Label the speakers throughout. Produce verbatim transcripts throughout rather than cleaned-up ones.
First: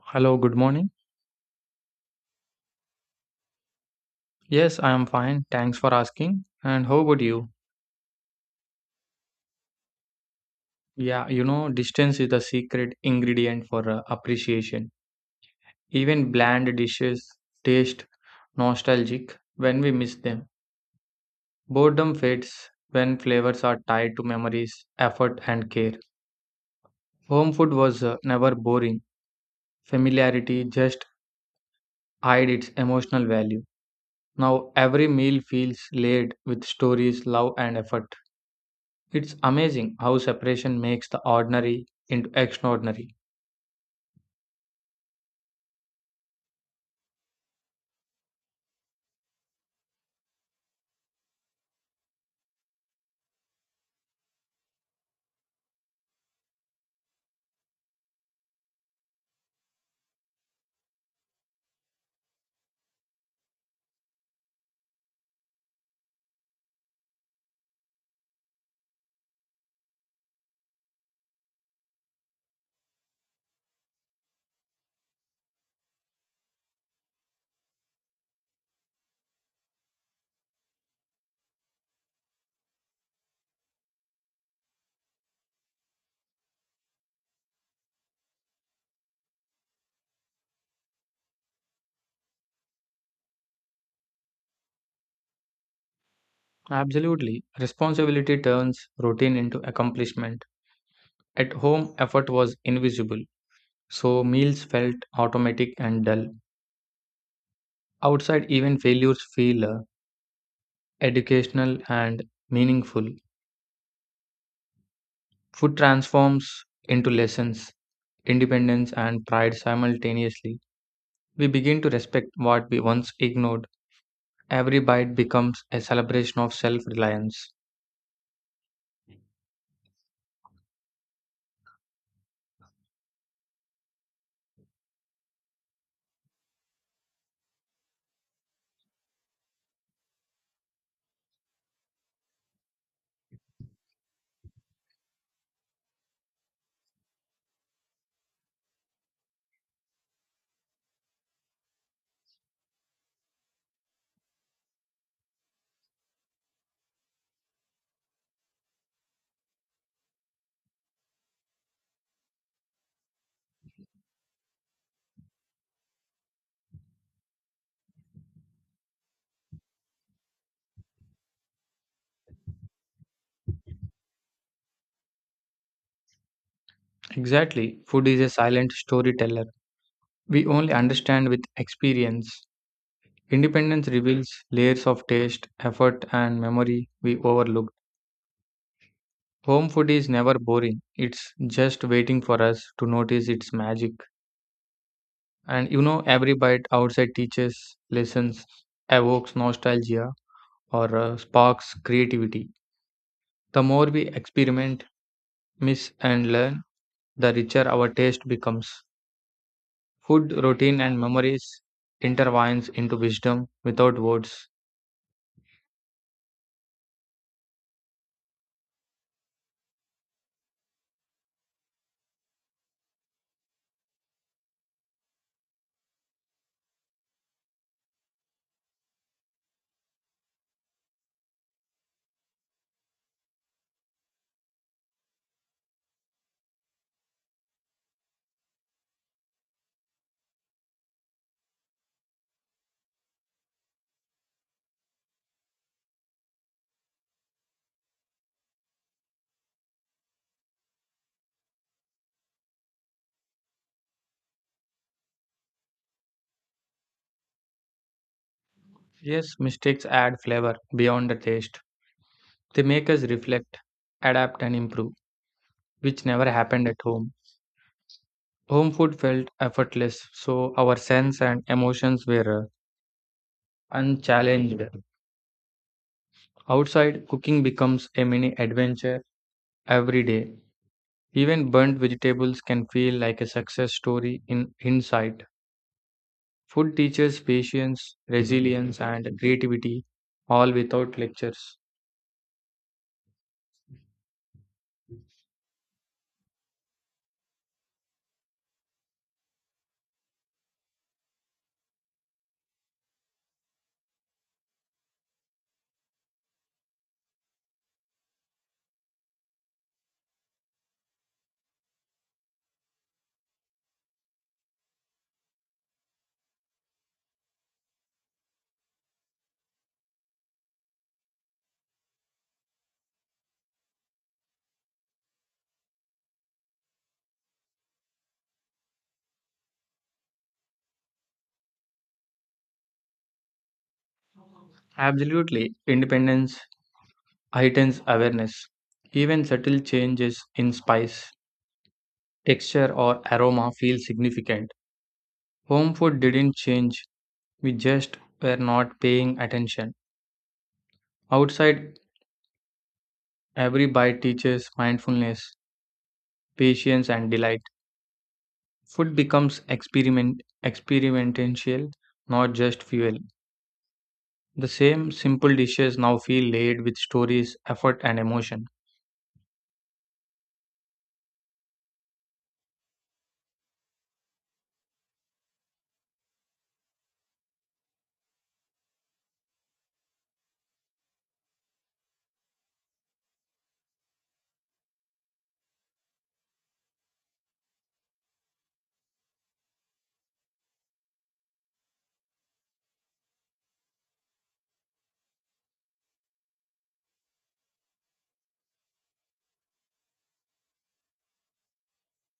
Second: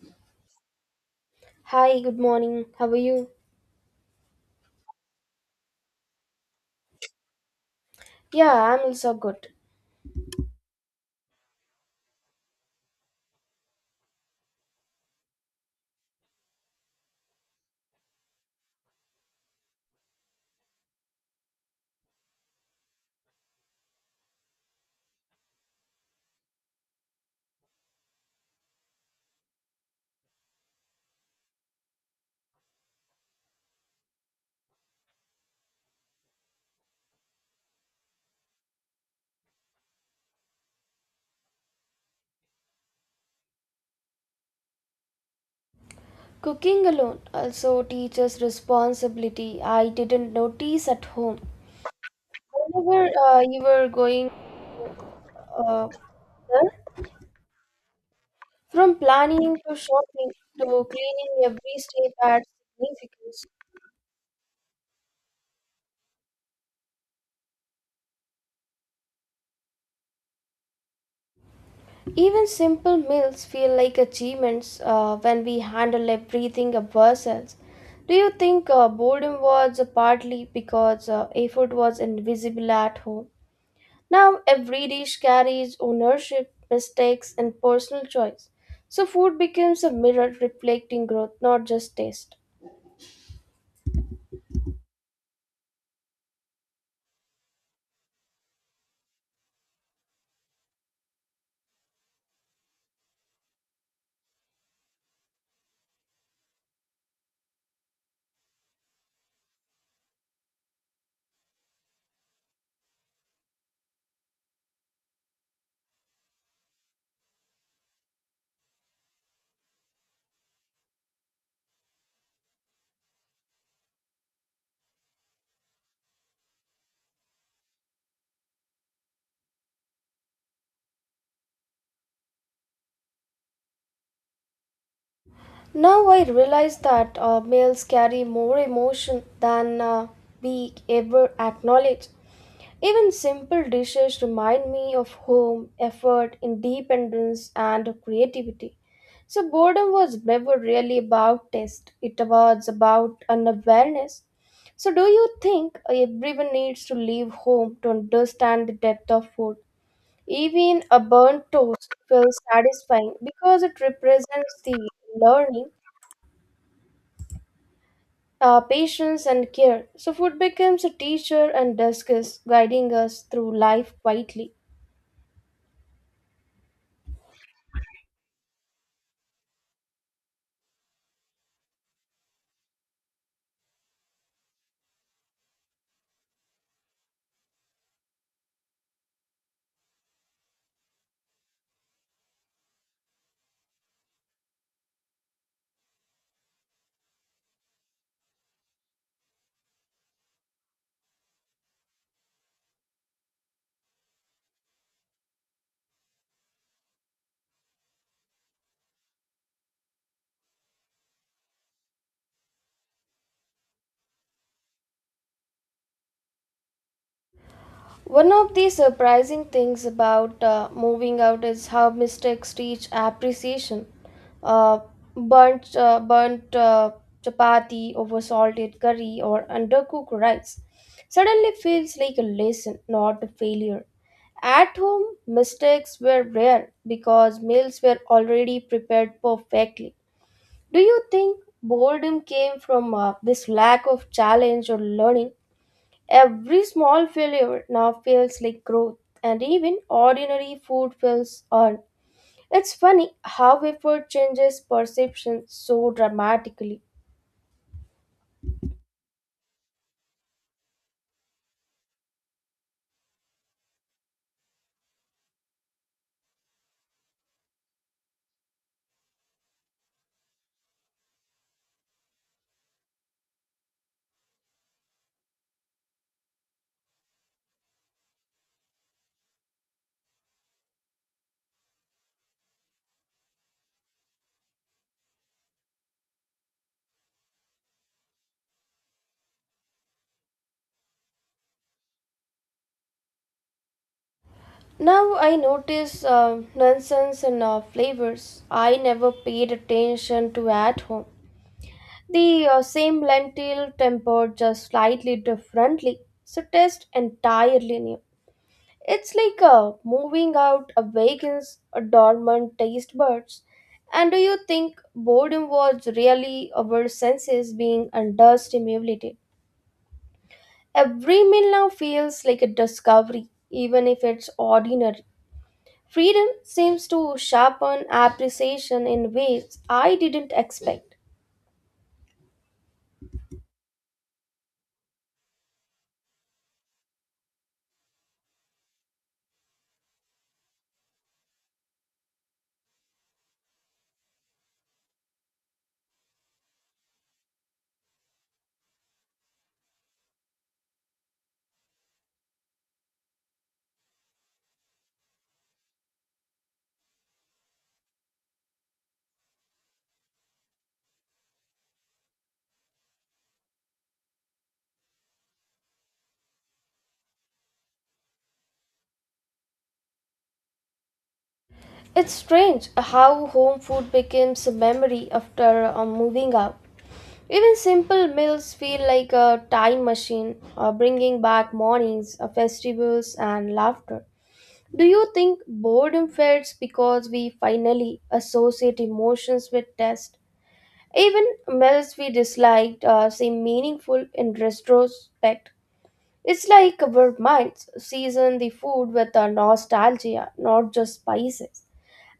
Speaker 1: Hello, good morning.
Speaker 2: Hi, good morning. How are you?
Speaker 1: Yes, I am fine. Thanks for asking. And how about you?
Speaker 2: Yeah, I'm also good.
Speaker 1: Yeah, you know, distance is the secret ingredient for uh, appreciation. Even bland dishes taste nostalgic when we miss them. Boredom fades when flavors are tied to memories, effort, and care. Home food was uh, never boring. Familiarity just hid its emotional value. Now every meal feels laid with stories, love, and effort. It's amazing how separation makes the ordinary into extraordinary.
Speaker 2: Cooking alone also teaches responsibility. I didn't notice at home. Whenever uh, you were going uh, there, from planning to shopping to cleaning, every step adds significance. Even simple meals feel like achievements uh, when we handle everything of ourselves. Do you think uh, boredom was partly because uh, effort was invisible at home? Now, every dish carries ownership, mistakes, and personal choice. So, food becomes a mirror reflecting growth, not just taste.
Speaker 1: Absolutely. Responsibility turns routine into accomplishment. At home, effort was invisible, so meals felt automatic and dull. Outside, even failures feel uh, educational and meaningful. Food transforms into lessons, independence, and pride simultaneously. We begin to respect what we once ignored. Every bite becomes a celebration of self reliance.
Speaker 2: Now I realize that uh, males carry more emotion than uh, we ever acknowledge. Even simple dishes remind me of home, effort, independence, and creativity. So boredom was never really about taste; it was about an awareness. So do you think everyone needs to leave home to understand the depth of food? Even a burnt toast feels satisfying because it represents the learning uh, patience and care. So food becomes a teacher and dusk is guiding us through life quietly.
Speaker 1: Exactly. Food is a silent storyteller. We only understand with experience. Independence reveals layers of taste, effort, and memory we overlooked. Home food is never boring, it's just waiting for us to notice its magic. And you know, every bite outside teaches lessons, evokes nostalgia, or uh, sparks creativity. The more we experiment, miss, and learn, the richer our taste becomes. Food, routine, and memories intertwines into wisdom without words.
Speaker 2: One of the surprising things about uh, moving out is how mistakes teach appreciation. Uh, burnt uh, Burnt uh, chapati over salted curry or undercooked rice suddenly feels like a lesson, not a failure. At home, mistakes were rare because meals were already prepared perfectly. Do you think boredom came from uh, this lack of challenge or learning? Every small failure now feels like growth, and even ordinary food feels earned. It's funny how effort changes perception so dramatically.
Speaker 1: Yes, mistakes add flavor beyond the taste. They make us reflect, adapt, and improve, which never happened at home. Home food felt effortless, so our sense and emotions were uh, unchallenged. Outside, cooking becomes a mini adventure every day. Even burnt vegetables can feel like a success story in hindsight. Food teaches patience, resilience, and creativity, all without lectures.
Speaker 2: Now I notice uh, nonsense and uh, flavors I never paid attention to at home. The uh, same lentil tempered just slightly differently, so taste entirely new. It's like uh, moving out awakens a dormant taste buds. And do you think boredom was really our senses being understimulated? Every meal now feels like a discovery, even if it's ordinary. Freedom seems to sharpen appreciation in ways I didn't expect.
Speaker 1: Absolutely, independence heightens awareness. Even subtle changes in spice, texture, or aroma feel significant. Home food didn't change, we just were not paying attention. Outside, every bite teaches mindfulness, patience, and delight. Food becomes experiment experimental, not just fuel. The same simple dishes now feel laid with stories, effort, and emotion.
Speaker 2: It's strange how home food becomes a memory after uh, moving out. Even simple meals feel like a time machine, uh, bringing back mornings, uh, festivals, and laughter. Do you think boredom fades because we finally associate emotions with taste? Even meals we disliked uh, seem meaningful in retrospect. It's like our minds season the food with a nostalgia, not just spices.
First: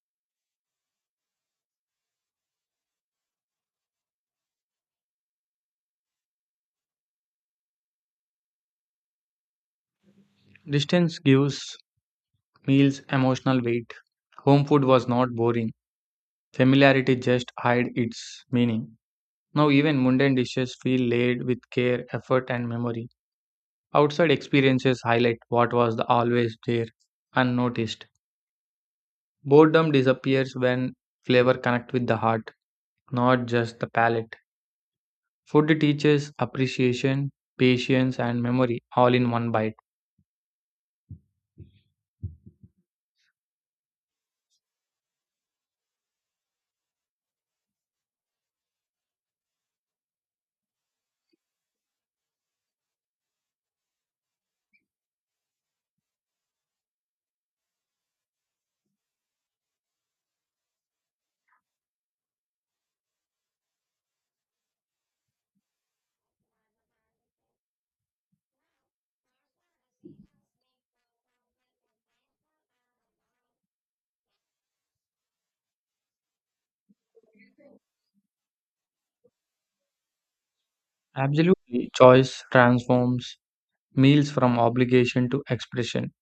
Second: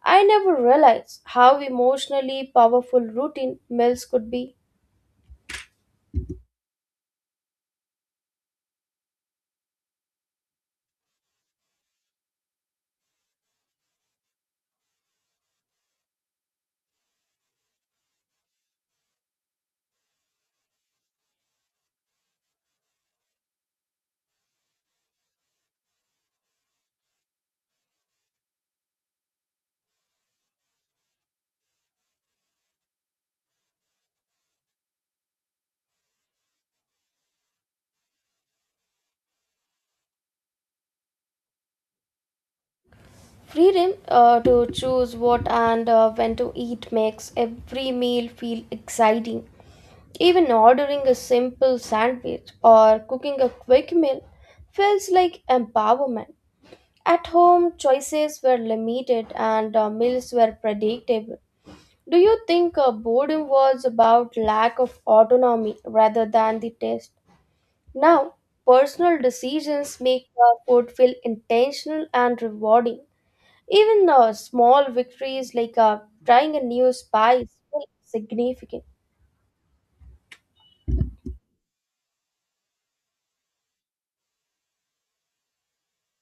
Speaker 2: I never realized how emotionally powerful routine meals could be.
Speaker 1: Distance gives meals emotional weight. Home food was not boring. Familiarity just hid its meaning. Now, even mundane dishes feel laid with care, effort, and memory. Outside experiences highlight what was the always there, unnoticed. Boredom disappears when flavor connects with the heart, not just the palate. Food teaches appreciation, patience, and memory all in one bite.
Speaker 2: Freedom uh, to choose what and uh, when to eat makes every meal feel exciting. Even ordering a simple sandwich or cooking a quick meal feels like empowerment. At home, choices were limited and uh, meals were predictable. Do you think uh, boredom was about lack of autonomy rather than the taste? Now, personal decisions make our food feel intentional and rewarding. Even uh, small victories like uh, trying a new spice feel significant.
Speaker 1: Absolutely, choice transforms meals from obligation to expression.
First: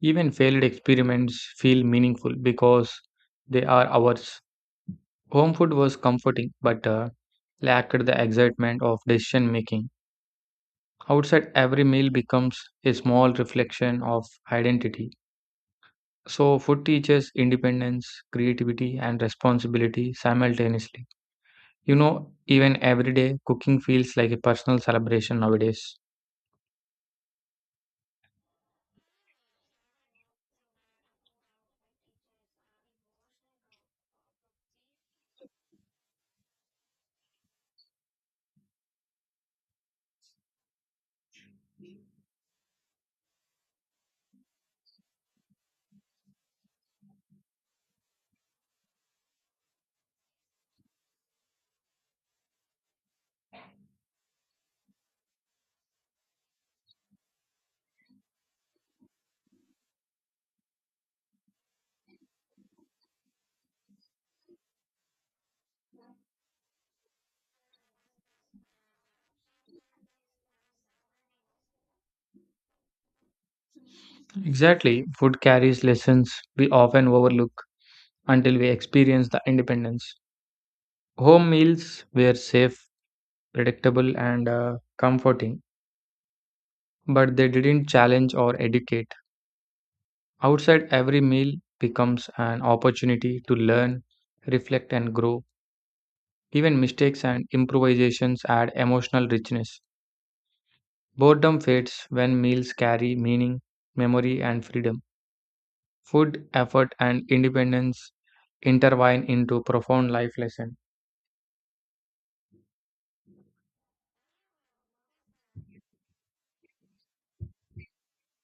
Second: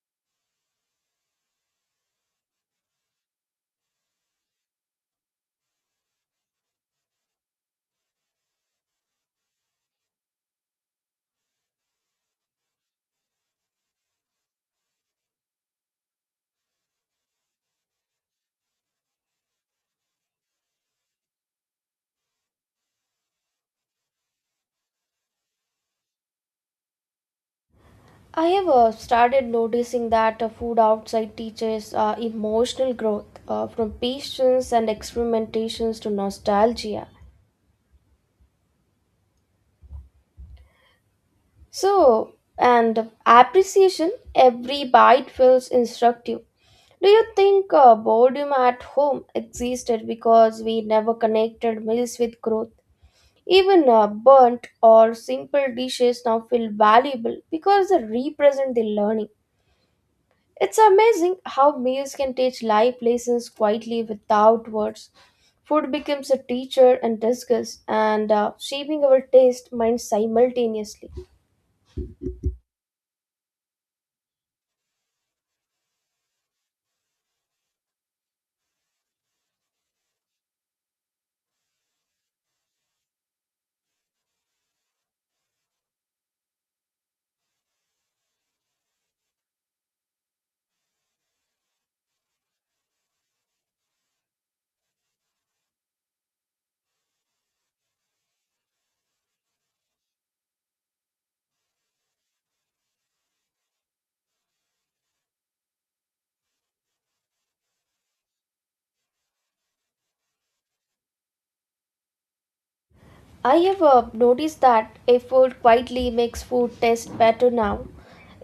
Speaker 1: Even failed experiments feel meaningful because they are ours. Home food was comforting but uh, lacked the excitement of decision making. Outside, every meal becomes a small reflection of identity. So, food teaches independence, creativity, and responsibility simultaneously. You know, even everyday cooking feels like a personal celebration nowadays.
Speaker 2: I have uh, started noticing that uh, food outside teaches uh, emotional growth uh, from patience and experimentations to nostalgia. So, and appreciation, every bite feels instructive. Do you think uh, boredom at home existed because we never connected meals with growth? Even uh, burnt or simple dishes now feel valuable because they represent the learning. It's amazing how meals can teach life lessons quietly without words. Food becomes a teacher and discuss and uh, shaping our taste mind simultaneously.
Speaker 1: Exactly, food carries lessons we often overlook until we experience the independence. Home meals were safe, predictable, and uh, comforting, but they didn't challenge or educate. Outside, every meal becomes an opportunity to learn, reflect, and grow. Even mistakes and improvisations add emotional richness. Boredom fades when meals carry meaning, memory, and freedom. Food, effort, and independence intertwine into profound life lessons.
Speaker 2: I have uh, noticed that effort quietly makes food taste better now.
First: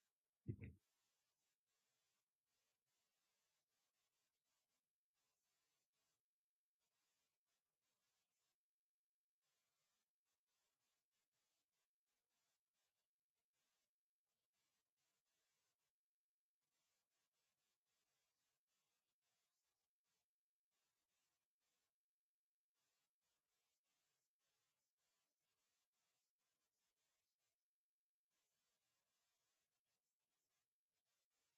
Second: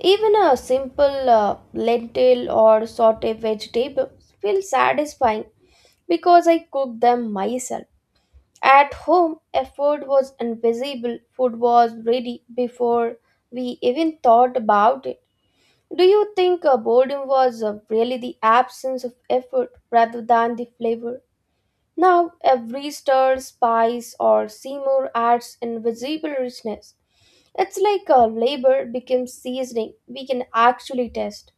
Speaker 2: Even a simple uh, lentil or sauté vegetable feels satisfying because I cook them myself. At home, effort was invisible, food was ready before we even thought about it. Do you think uh, boredom was uh, really the absence of effort rather than the flavor? Now every stir, spice, or simmer adds invisible richness. It's like a labor becomes seasoning we can actually taste.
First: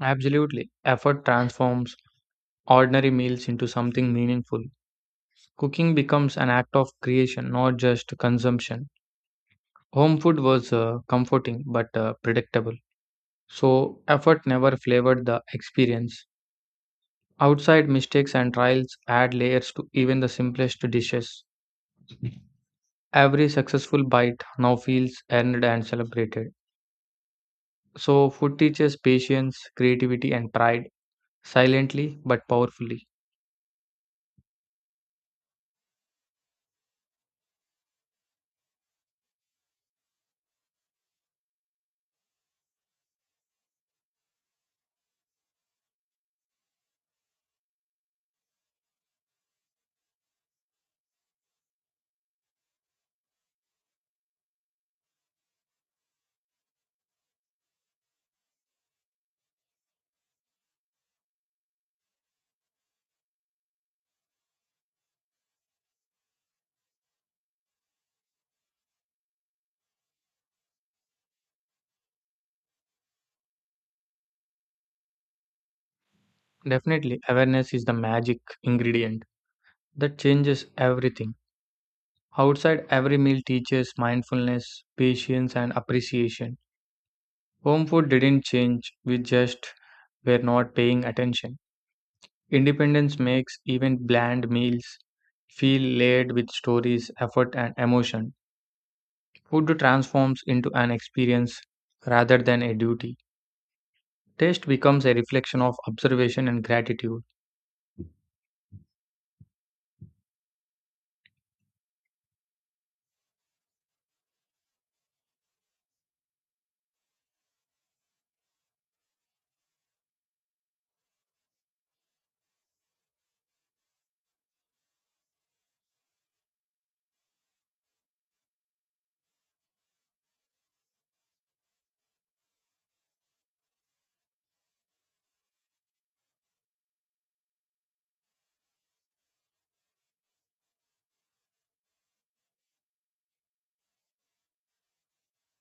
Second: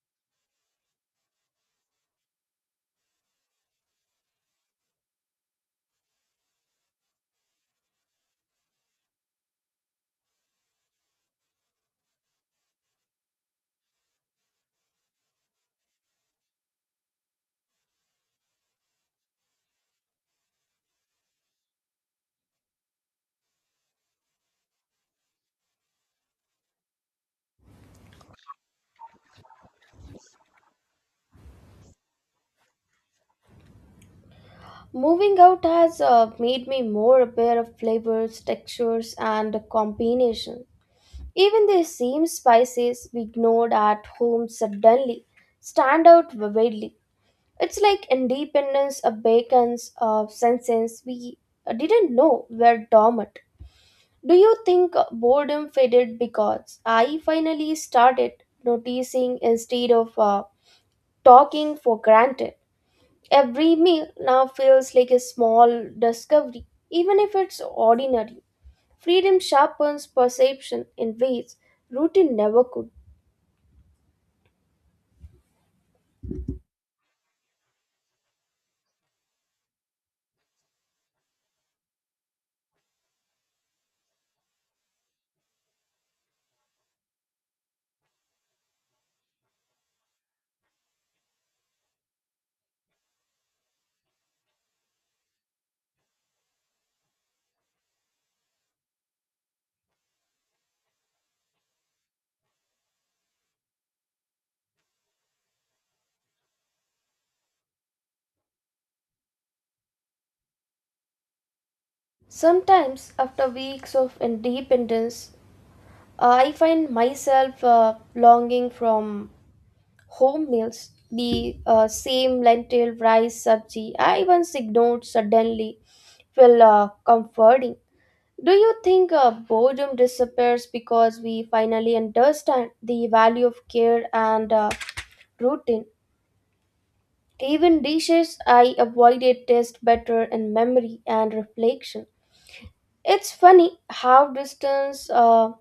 Speaker 1: Absolutely. Effort transforms ordinary meals into something meaningful. Cooking becomes an act of creation, not just consumption. Home food was uh, comforting but uh, predictable. So, effort never flavored the experience. Outside mistakes and trials add layers to even the simplest dishes. Every successful bite now feels earned and celebrated. So, food teaches patience, creativity, and pride silently but powerfully.
Speaker 2: Moving out has uh, made me more aware of flavors, textures, and combination. Even the same spices we ignored at home suddenly stand out vividly. It's like independence awakens of senses we didn't know were dormant. Do you think boredom faded because I finally started noticing instead of uh, talking for granted? Every meal now feels like a small discovery, even if it's ordinary. Freedom sharpens perception in ways routine never could.
Speaker 1: Definitely, awareness is the magic ingredient. That changes everything. Outside, every meal teaches mindfulness, patience, and appreciation. Home food didn't change, we just were not paying attention. Independence makes even bland meals feel layered with stories, effort, and emotion. Food transforms into an experience rather than a duty. Taste becomes a reflection of observation and gratitude.
Speaker 2: Sometimes, after weeks of independence, I find myself uh, longing from home meals, the uh, same lentil, rice, sabji, I once ignored suddenly feel uh, comforting. Do you think uh, boredom disappears because we finally understand the value of care and uh, routine? Even dishes I avoided taste better in memory and reflection. It's funny how distance uh,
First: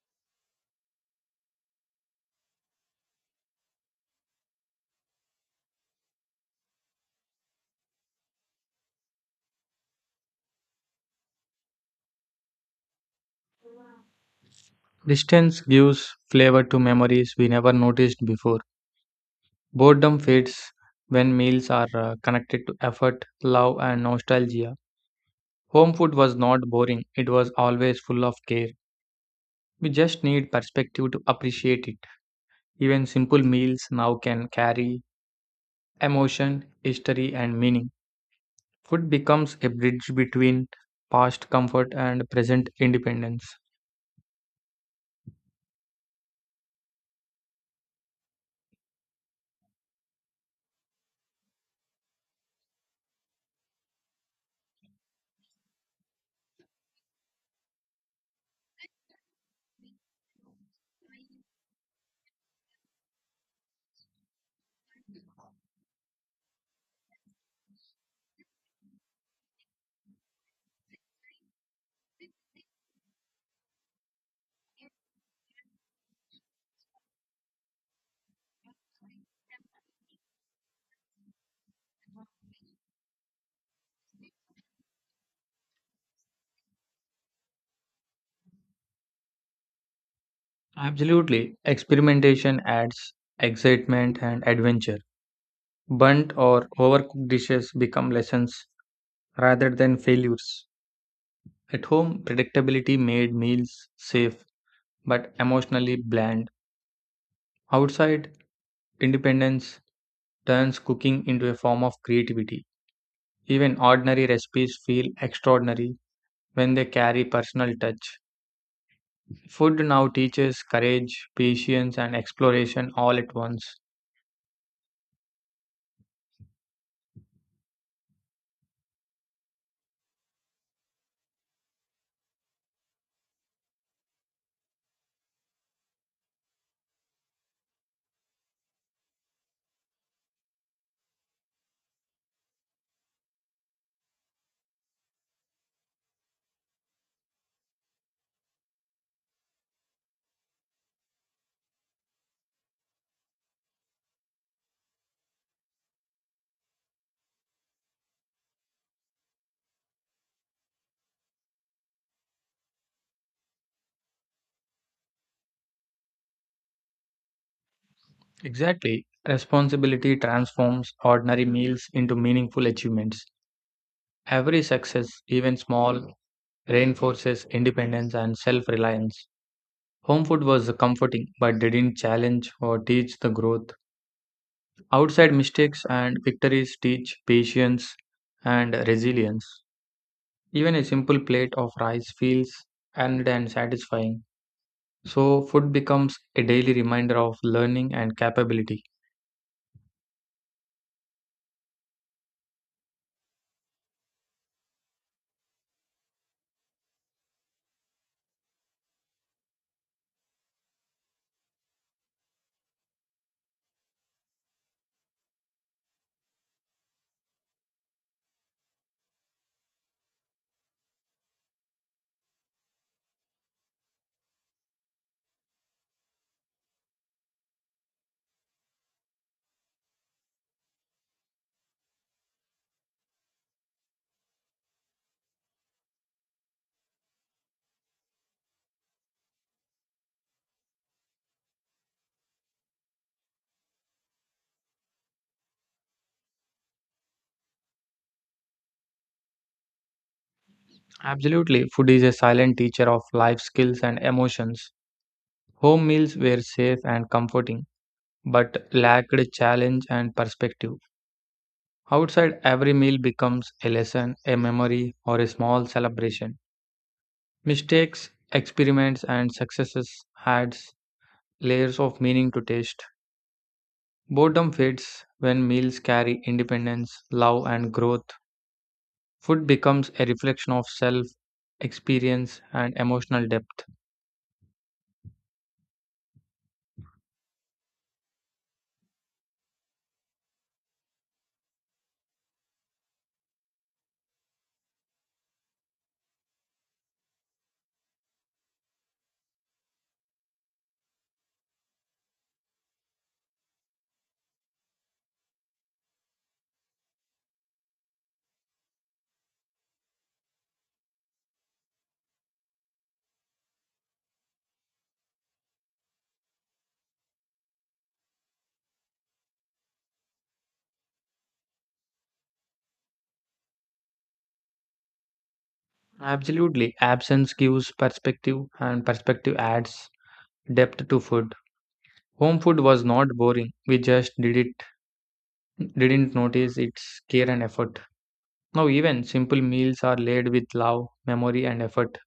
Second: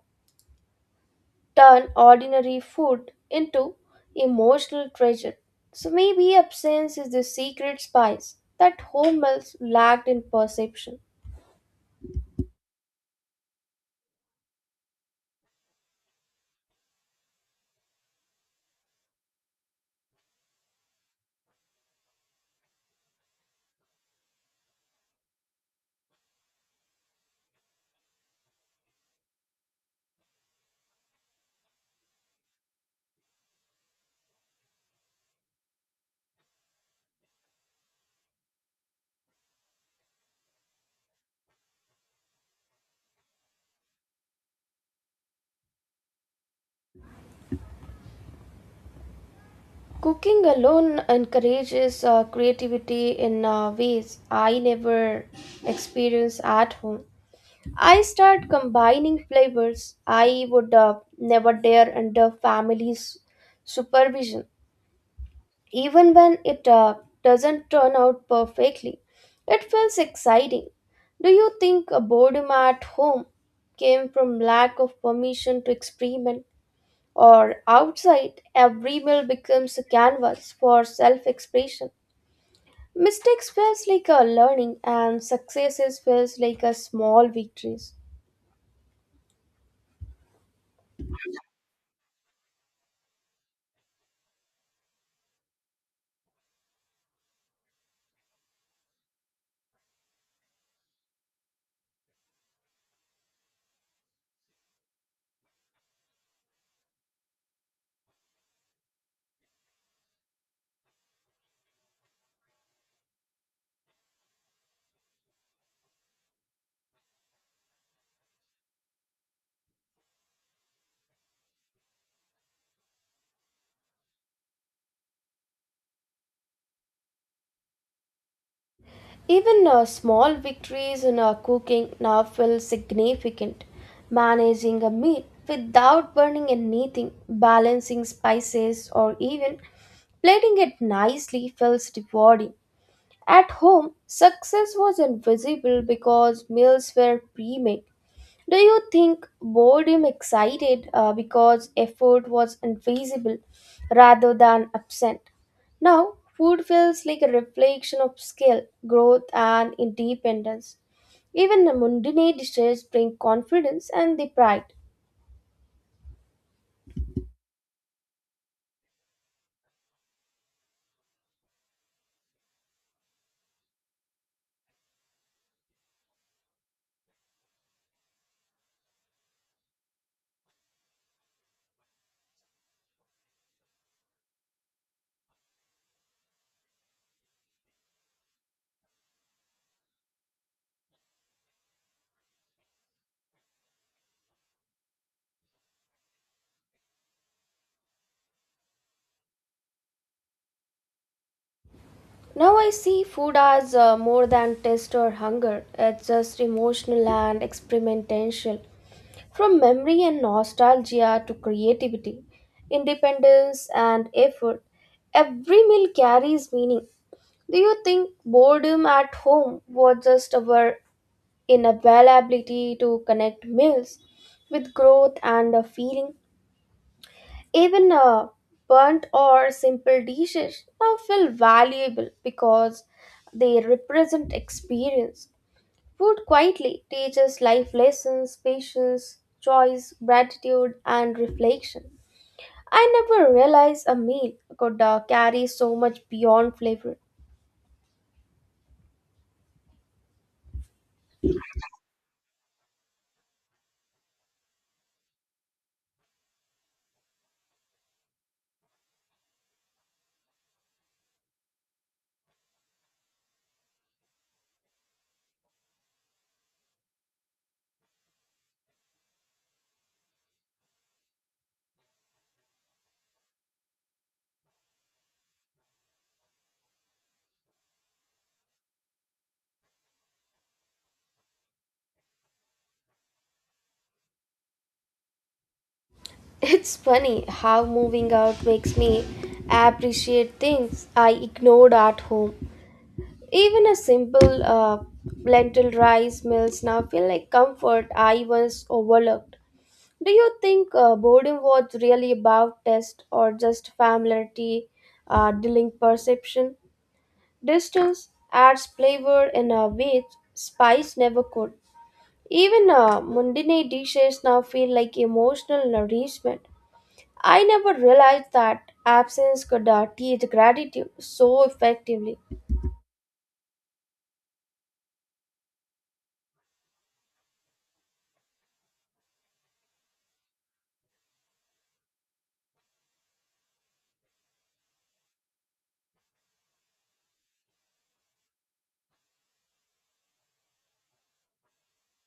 Speaker 2: turn ordinary food into emotional treasure. So maybe absence is the secret spice that home meals lacked in perception.
Speaker 1: Distance gives flavor to memories we never noticed before. Boredom fades when meals are uh, connected to effort, love, and nostalgia. Home food was not boring, it was always full of care. We just need perspective to appreciate it. Even simple meals now can carry emotion, history, and meaning. Food becomes a bridge between past comfort and present independence.
Speaker 2: Cooking alone encourages uh, creativity in uh, ways I never experienced at home. I start combining flavors I would uh, never dare under family's supervision. Even when it uh, doesn't turn out perfectly, it feels exciting. Do you think uh, boredom at home came from lack of permission to experiment, or outside, every meal becomes a canvas for self expression? Mistakes feels like a learning, and successes feels like a small victories.
Speaker 1: Absolutely. Experimentation adds excitement and adventure. Burnt or overcooked dishes become lessons rather than failures. At home, predictability made meals safe but emotionally bland. Outside, independence turns cooking into a form of creativity. Even ordinary recipes feel extraordinary when they carry personal touch. Food now teaches courage, patience, and exploration all at once.
Speaker 2: Even uh, small victories in our cooking now feel significant. Managing a meal without burning anything, balancing spices, or even plating it nicely feels rewarding. At home, success was invisible because meals were pre made. Do you think boredom excited uh, because effort was invisible rather than absent? Now, food feels like a reflection of skill, growth, and independence. Even the mundane dishes bring confidence and the pride.
Speaker 1: Exactly. Responsibility transforms ordinary meals into meaningful achievements. Every success, even small, reinforces independence and self reliance. Home food was comforting but didn't challenge or teach the growth. Outside mistakes and victories teach patience and resilience. Even a simple plate of rice feels earned and satisfying. So, food becomes a daily reminder of learning and capability.
Speaker 2: Now I see food as uh, more than taste or hunger. It's just emotional and experimental. From memory and nostalgia to creativity, independence and effort, every meal carries meaning. Do you think boredom at home was just our inability to connect meals with growth and a feeling? Even uh, burnt or simple dishes now feel valuable because they represent experience. Food quietly teaches life lessons, patience, choice, gratitude, and reflection. I never realized a meal could uh, carry so much beyond flavor.
Speaker 1: Absolutely, food is a silent teacher of life skills and emotions. Home meals were safe and comforting, but lacked challenge and perspective. Outside, every meal becomes a lesson, a memory, or a small celebration. Mistakes, experiments, and successes adds layers of meaning to taste. Boredom fades when meals carry independence, love, and growth. Food becomes a reflection of self, experience, and emotional depth.
Speaker 2: It's funny how moving out makes me appreciate things I ignored at home. Even a simple uh, lentil rice meals now feel like comfort I once overlooked. Do you think uh, boredom was really about taste or just familiarity, uh, dealing perception? Distance adds flavor in a way spice never could. Even uh, mundane dishes now feel like emotional nourishment. I never realized that absence could uh, teach gratitude so effectively.
Speaker 1: Absolutely, absence gives perspective, and perspective adds depth to food. Home food was not boring. We just did it, didn't notice its care and effort. Now, even simple meals are laid with love, memory, and effort.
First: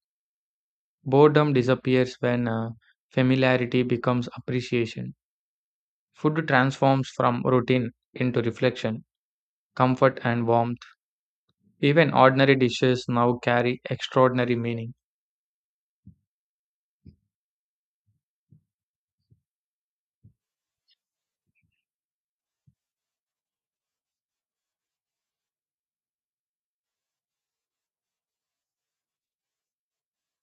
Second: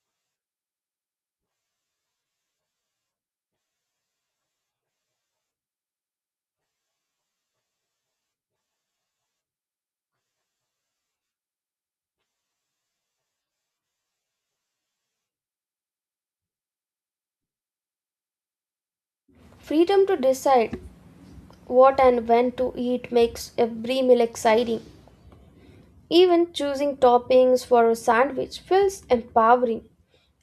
Speaker 1: Boredom disappears when uh, familiarity becomes appreciation. Food transforms from routine into reflection, comfort, and warmth. Even ordinary dishes now carry extraordinary meaning.
Speaker 2: Freedom to decide what and when to eat makes every meal exciting. Even choosing toppings for a sandwich feels empowering.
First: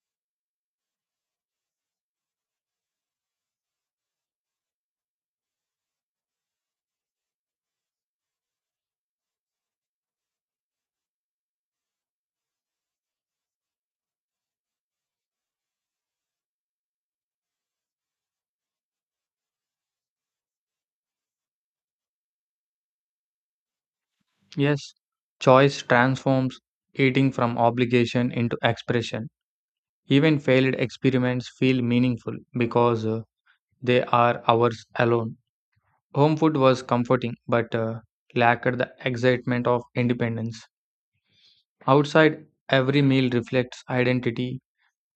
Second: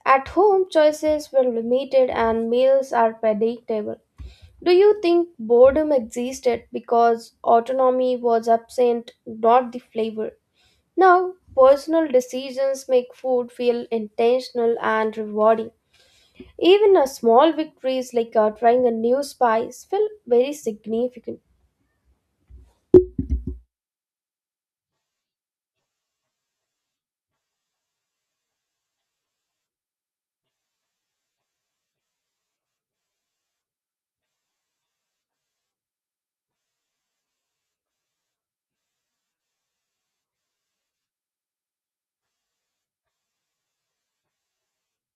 Speaker 2: At home, choices were limited and meals are predictable. Do you think boredom existed because autonomy was absent, not the flavor? Now, personal decisions make food feel intentional and rewarding. Even a small victories like uh, trying a new spice feel very significant.
Speaker 1: Yes, choice transforms eating from obligation into expression. Even failed experiments feel meaningful because uh, they are ours alone. Home food was comforting, but uh, lacked the excitement of independence. Outside, every meal reflects identity,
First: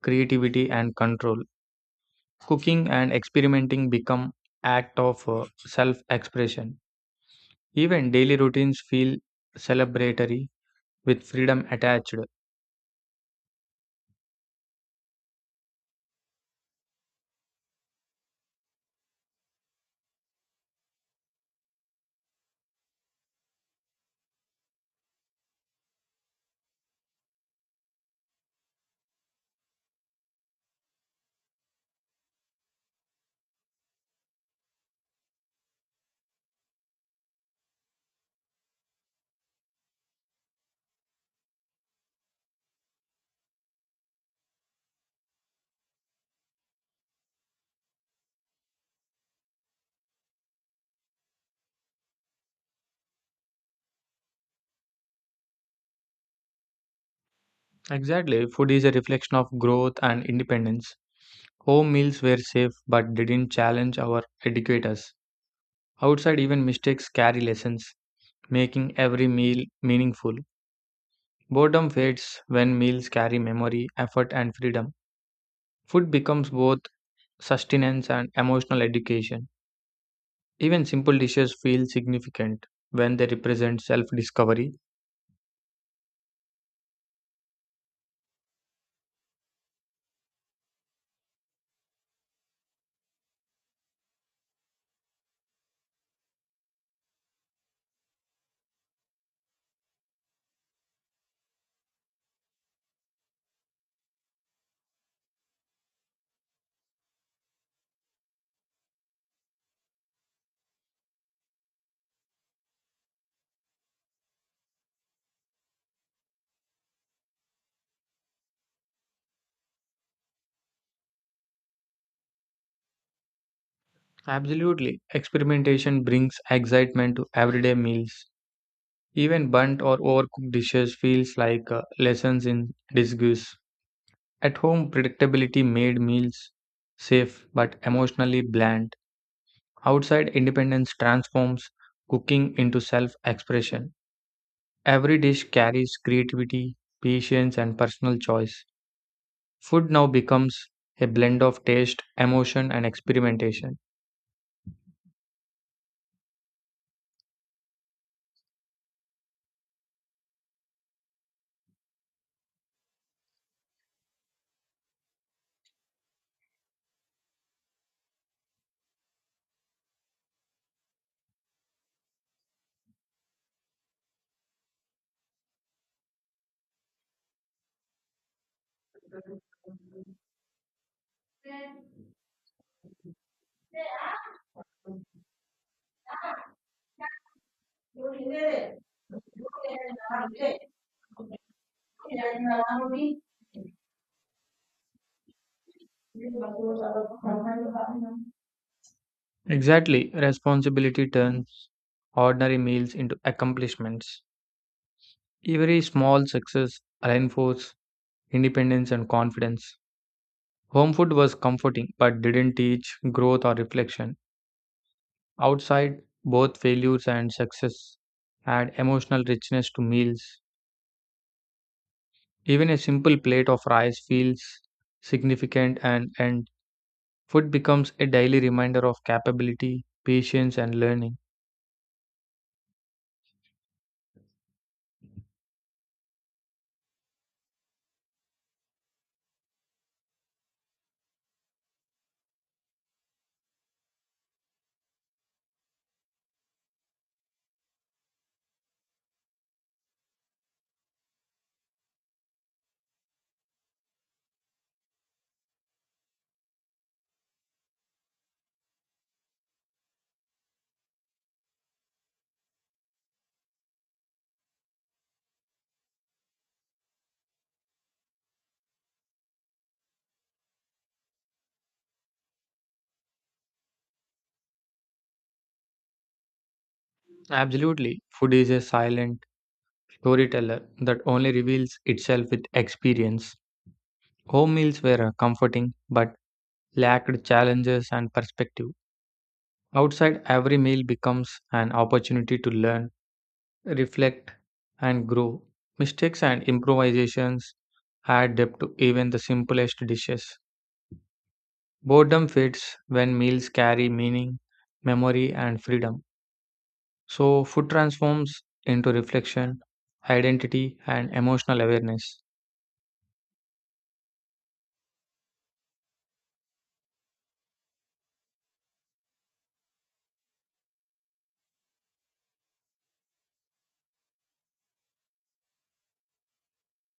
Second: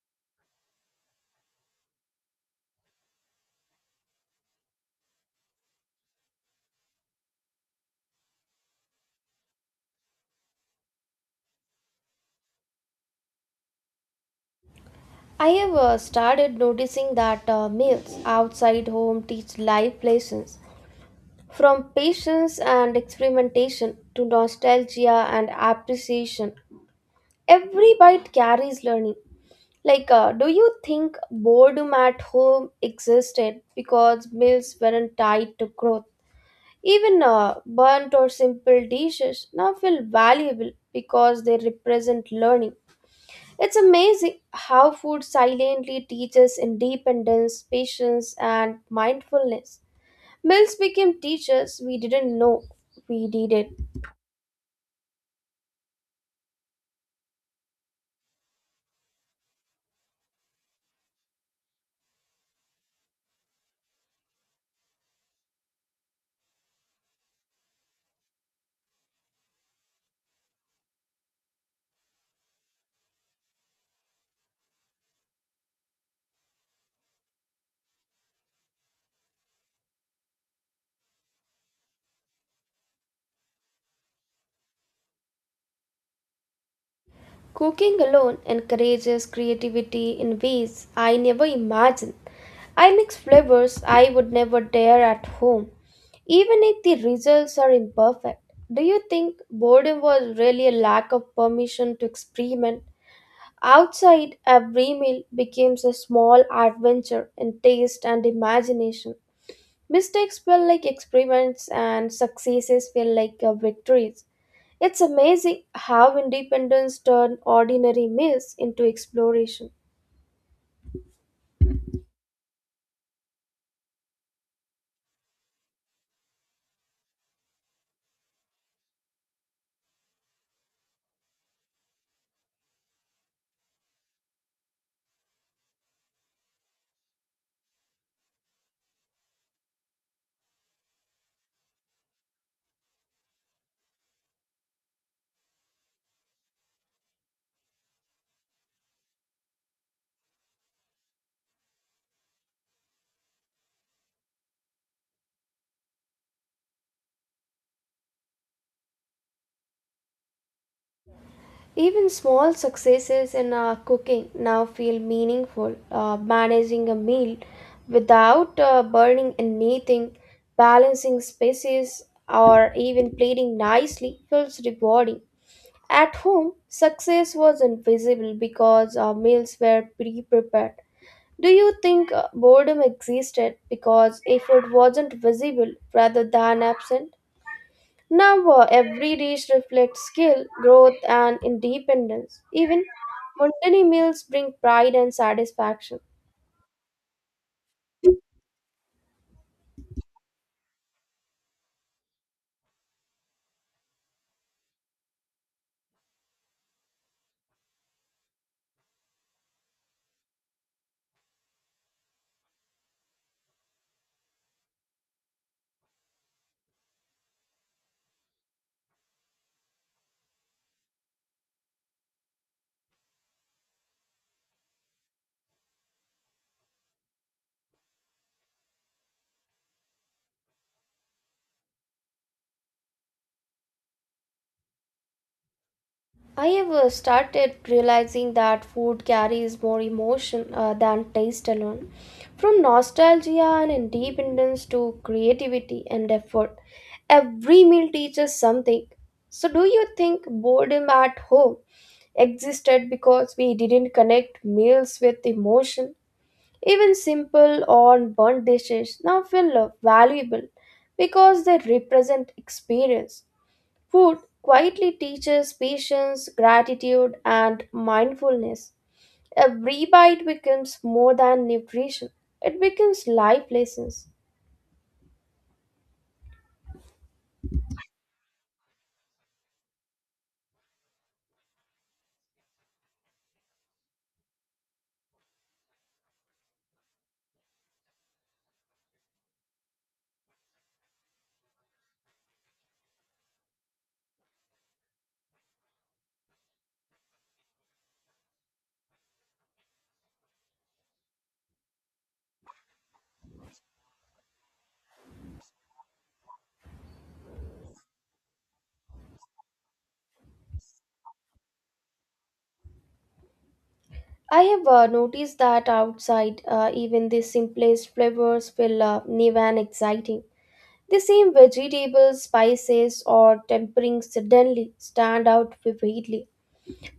Speaker 1: creativity, and control. Cooking and experimenting become act of uh, self-expression. Even daily routines feel celebratory with freedom attached.
Speaker 2: I have uh, started noticing that uh, meals outside home teach life lessons from patience and experimentation to nostalgia and appreciation. Every bite carries learning. Like, uh, do you think boredom at home existed because meals weren't tied to growth? Even uh, burnt or simple dishes now feel valuable because they represent learning. It's amazing how food silently teaches independence, patience, and mindfulness. Meals became teachers we didn't know we needed.
Speaker 1: Exactly, food is a reflection of growth and independence. Home meals were safe but didn't challenge our educators. Outside, even mistakes carry lessons, making every meal meaningful. Boredom fades when meals carry memory, effort, and freedom. Food becomes both sustenance and emotional education. Even simple dishes feel significant when they represent self discovery.
Speaker 2: Cooking alone encourages creativity in ways I never imagined. I mix flavors I would never dare at home, even if the results are imperfect. Do you think boredom was really a lack of permission to experiment? Outside, every meal becomes a small adventure in taste and imagination. Mistakes feel like experiments, and successes feel like uh, victories. It's amazing how independence turns ordinary meals into exploration.
Speaker 1: Absolutely. Experimentation brings excitement to everyday meals. Even burnt or overcooked dishes feels like uh, lessons in disguise. At home, predictability made meals safe but emotionally bland. Outside, independence transforms cooking into self expression. Every dish carries creativity, patience, and personal choice. Food now becomes a blend of taste, emotion, and experimentation.
Speaker 2: Even small successes in uh, cooking now feel meaningful. Uh, managing a meal without uh, burning anything, balancing species, or even plating nicely feels rewarding. At home, success was invisible because our meals were pre prepared. Do you think uh, boredom existed because if it wasn't visible rather than absent? Now, uh, every dish reflects skill, growth, and independence. Even mundane meals bring pride and satisfaction.
Speaker 1: Exactly, responsibility turns ordinary meals into accomplishments. Every small success reinforces independence and confidence. Home food was comforting but didn't teach growth or reflection. Outside, both failures and success add emotional richness to meals. Even a simple plate of rice feels significant and, and food becomes a daily reminder of capability, patience, and learning.
Speaker 2: I have uh, started realizing that food carries more emotion uh, than taste alone. From nostalgia and independence to creativity and effort, every meal teaches something. So, do you think boredom at home existed because we didn't connect meals with emotion? Even simple or burnt dishes now feel uh, valuable because they represent experience. Food quietly teaches patience, gratitude, and mindfulness. Every bite becomes more than nutrition, it becomes life lessons.
Speaker 1: Absolutely, food is a silent storyteller that only reveals itself with experience. Home meals were uh, comforting but lacked challenges and perspective. Outside, every meal becomes an opportunity to learn, reflect, and grow. Mistakes and improvisations add depth to even the simplest dishes. Boredom fades when meals carry meaning, memory, and freedom. So, food transforms into reflection, identity, and emotional awareness.
Speaker 2: I have uh, noticed that outside, uh, even the simplest flavors feel uh, new and exciting. The same vegetables, spices, or tempering suddenly stand out vividly.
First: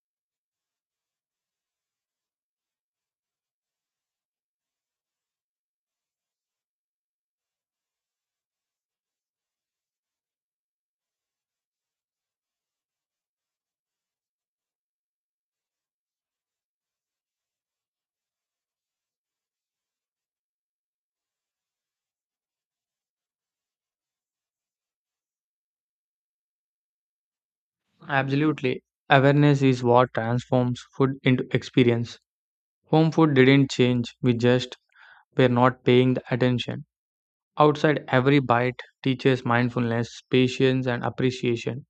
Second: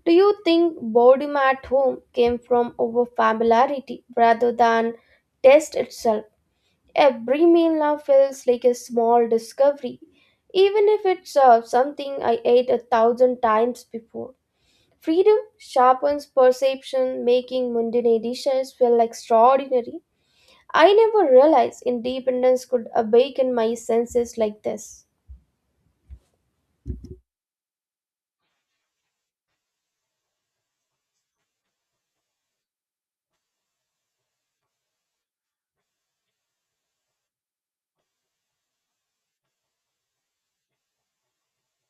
Speaker 2: Do you think boredom at home came from over familiarity rather than taste itself? Every meal now feels like a small discovery, even if it's uh, something I ate a thousand times before. Freedom sharpens perception, making mundane dishes feel extraordinary. I never realized independence could awaken my senses like this.
Speaker 1: Absolutely. Awareness is what transforms food into experience. Home food didn't change, we just were not paying the attention. Outside, every bite teaches mindfulness, patience, and appreciation.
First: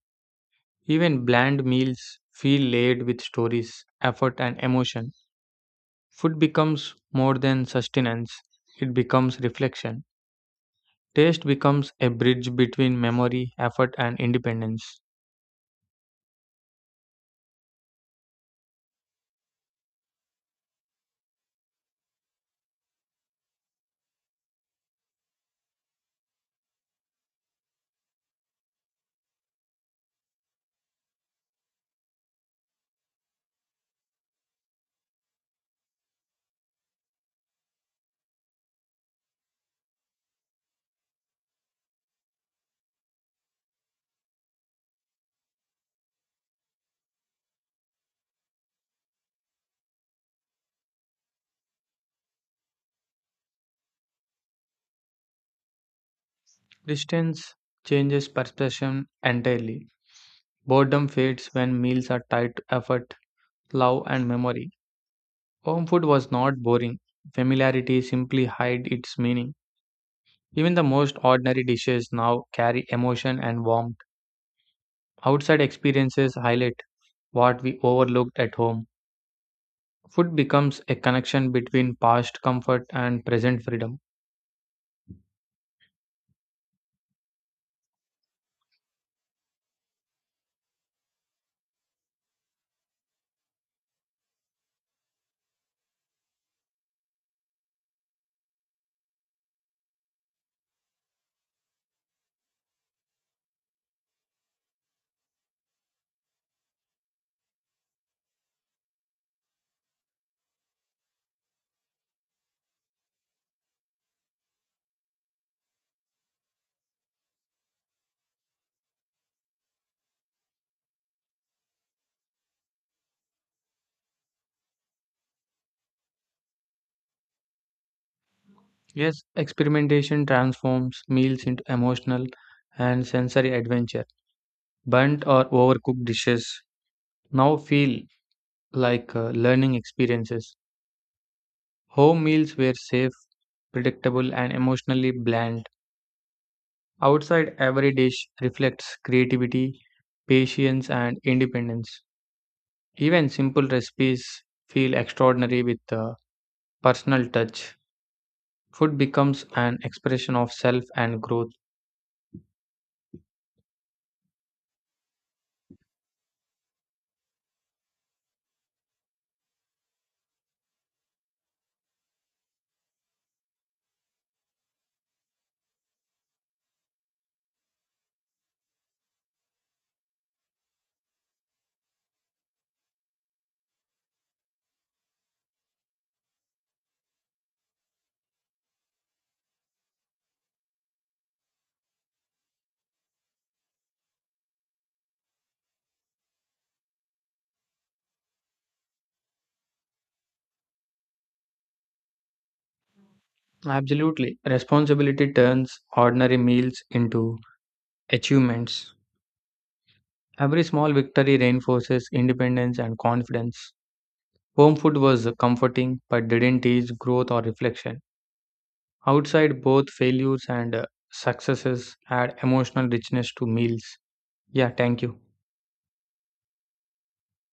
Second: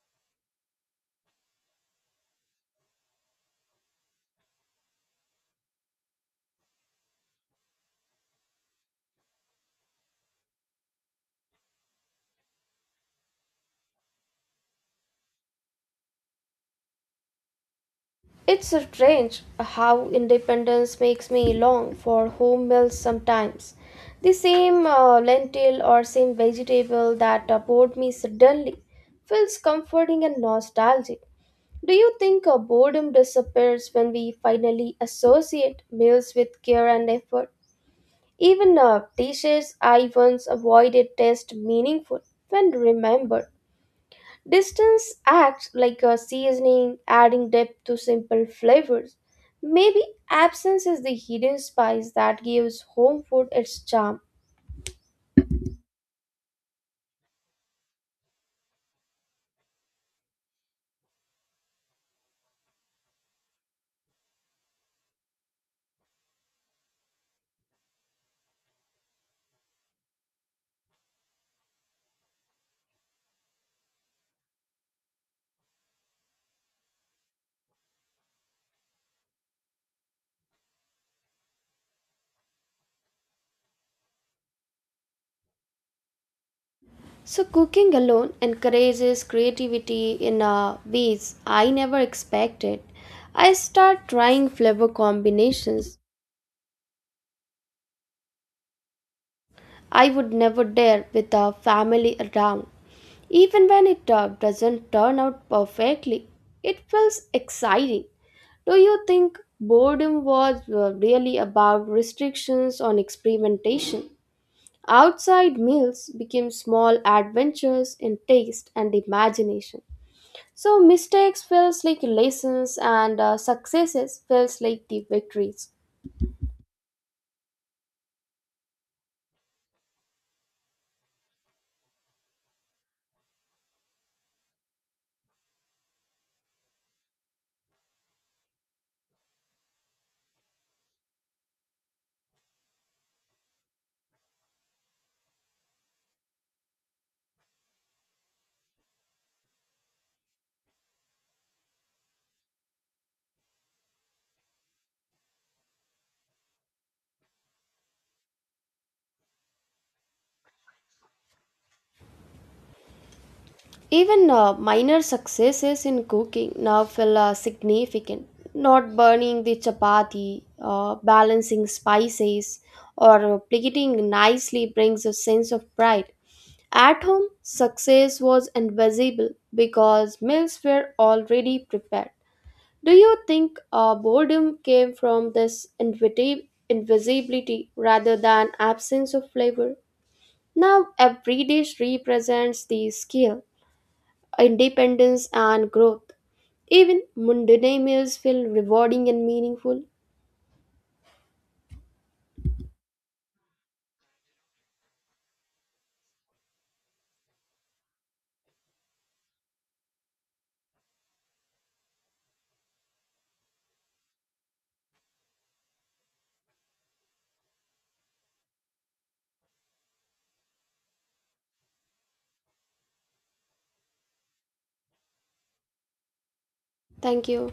Speaker 1: Even bland meals feel laid with stories, effort, and emotion. Food becomes more than sustenance, it becomes reflection. Taste becomes a bridge between memory, effort, and independence.
Speaker 2: It's strange how independence makes me long for home meals sometimes. The same uh, lentil or same vegetable that uh, bored me suddenly feels comforting and nostalgic. Do you think uh, boredom disappears when we finally associate meals with care and effort? Even uh, dishes I once avoided taste meaningful when remembered. Distance acts like a seasoning, adding depth to simple flavors. Maybe absence is the hidden spice that gives home food its charm.
Speaker 1: Distance changes perception entirely. Boredom fades when meals are tied to effort, love, and memory. Home food was not boring, familiarity simply hid its meaning. Even the most ordinary dishes now carry emotion and warmth. Outside experiences highlight what we overlooked at home. Food becomes a connection between past comfort and present freedom.
Speaker 2: So, cooking alone encourages creativity in uh, ways I never expected. I start trying flavor combinations I would never dare with a family around. Even when it uh, doesn't turn out perfectly, it feels exciting. Do you think boredom was uh, really about restrictions on experimentation? Outside meals became small adventures in taste and imagination. So mistakes feels like lessons and uh, successes feels like the victories.
Speaker 1: Yes, experimentation transforms meals into emotional and sensory adventure. Burnt or overcooked dishes now feel like uh, learning experiences. Home meals were safe, predictable, and emotionally bland Outside, every dish reflects creativity, patience, and independence. Even simple recipes feel extraordinary with a personal touch. Food becomes an expression of self and growth.
Speaker 2: Even uh, minor successes in cooking now feel uh, significant. Not burning the chapati, uh, balancing spices, or uh, plating nicely brings a sense of pride. At home, success was invisible because meals were already prepared. Do you think uh, boredom came from this inviti- invisibility rather than absence of flavor? Now, every dish represents the skill independence, and growth. Even mundane meals feel rewarding and meaningful.
Speaker 1: Absolutely. Responsibility turns ordinary meals into achievements. Every small victory reinforces independence and confidence. Home food was comforting but didn't teach growth or reflection. Outside, both failures and uh, successes add emotional richness to meals. Yeah, thank you.
Speaker 2: Thank you.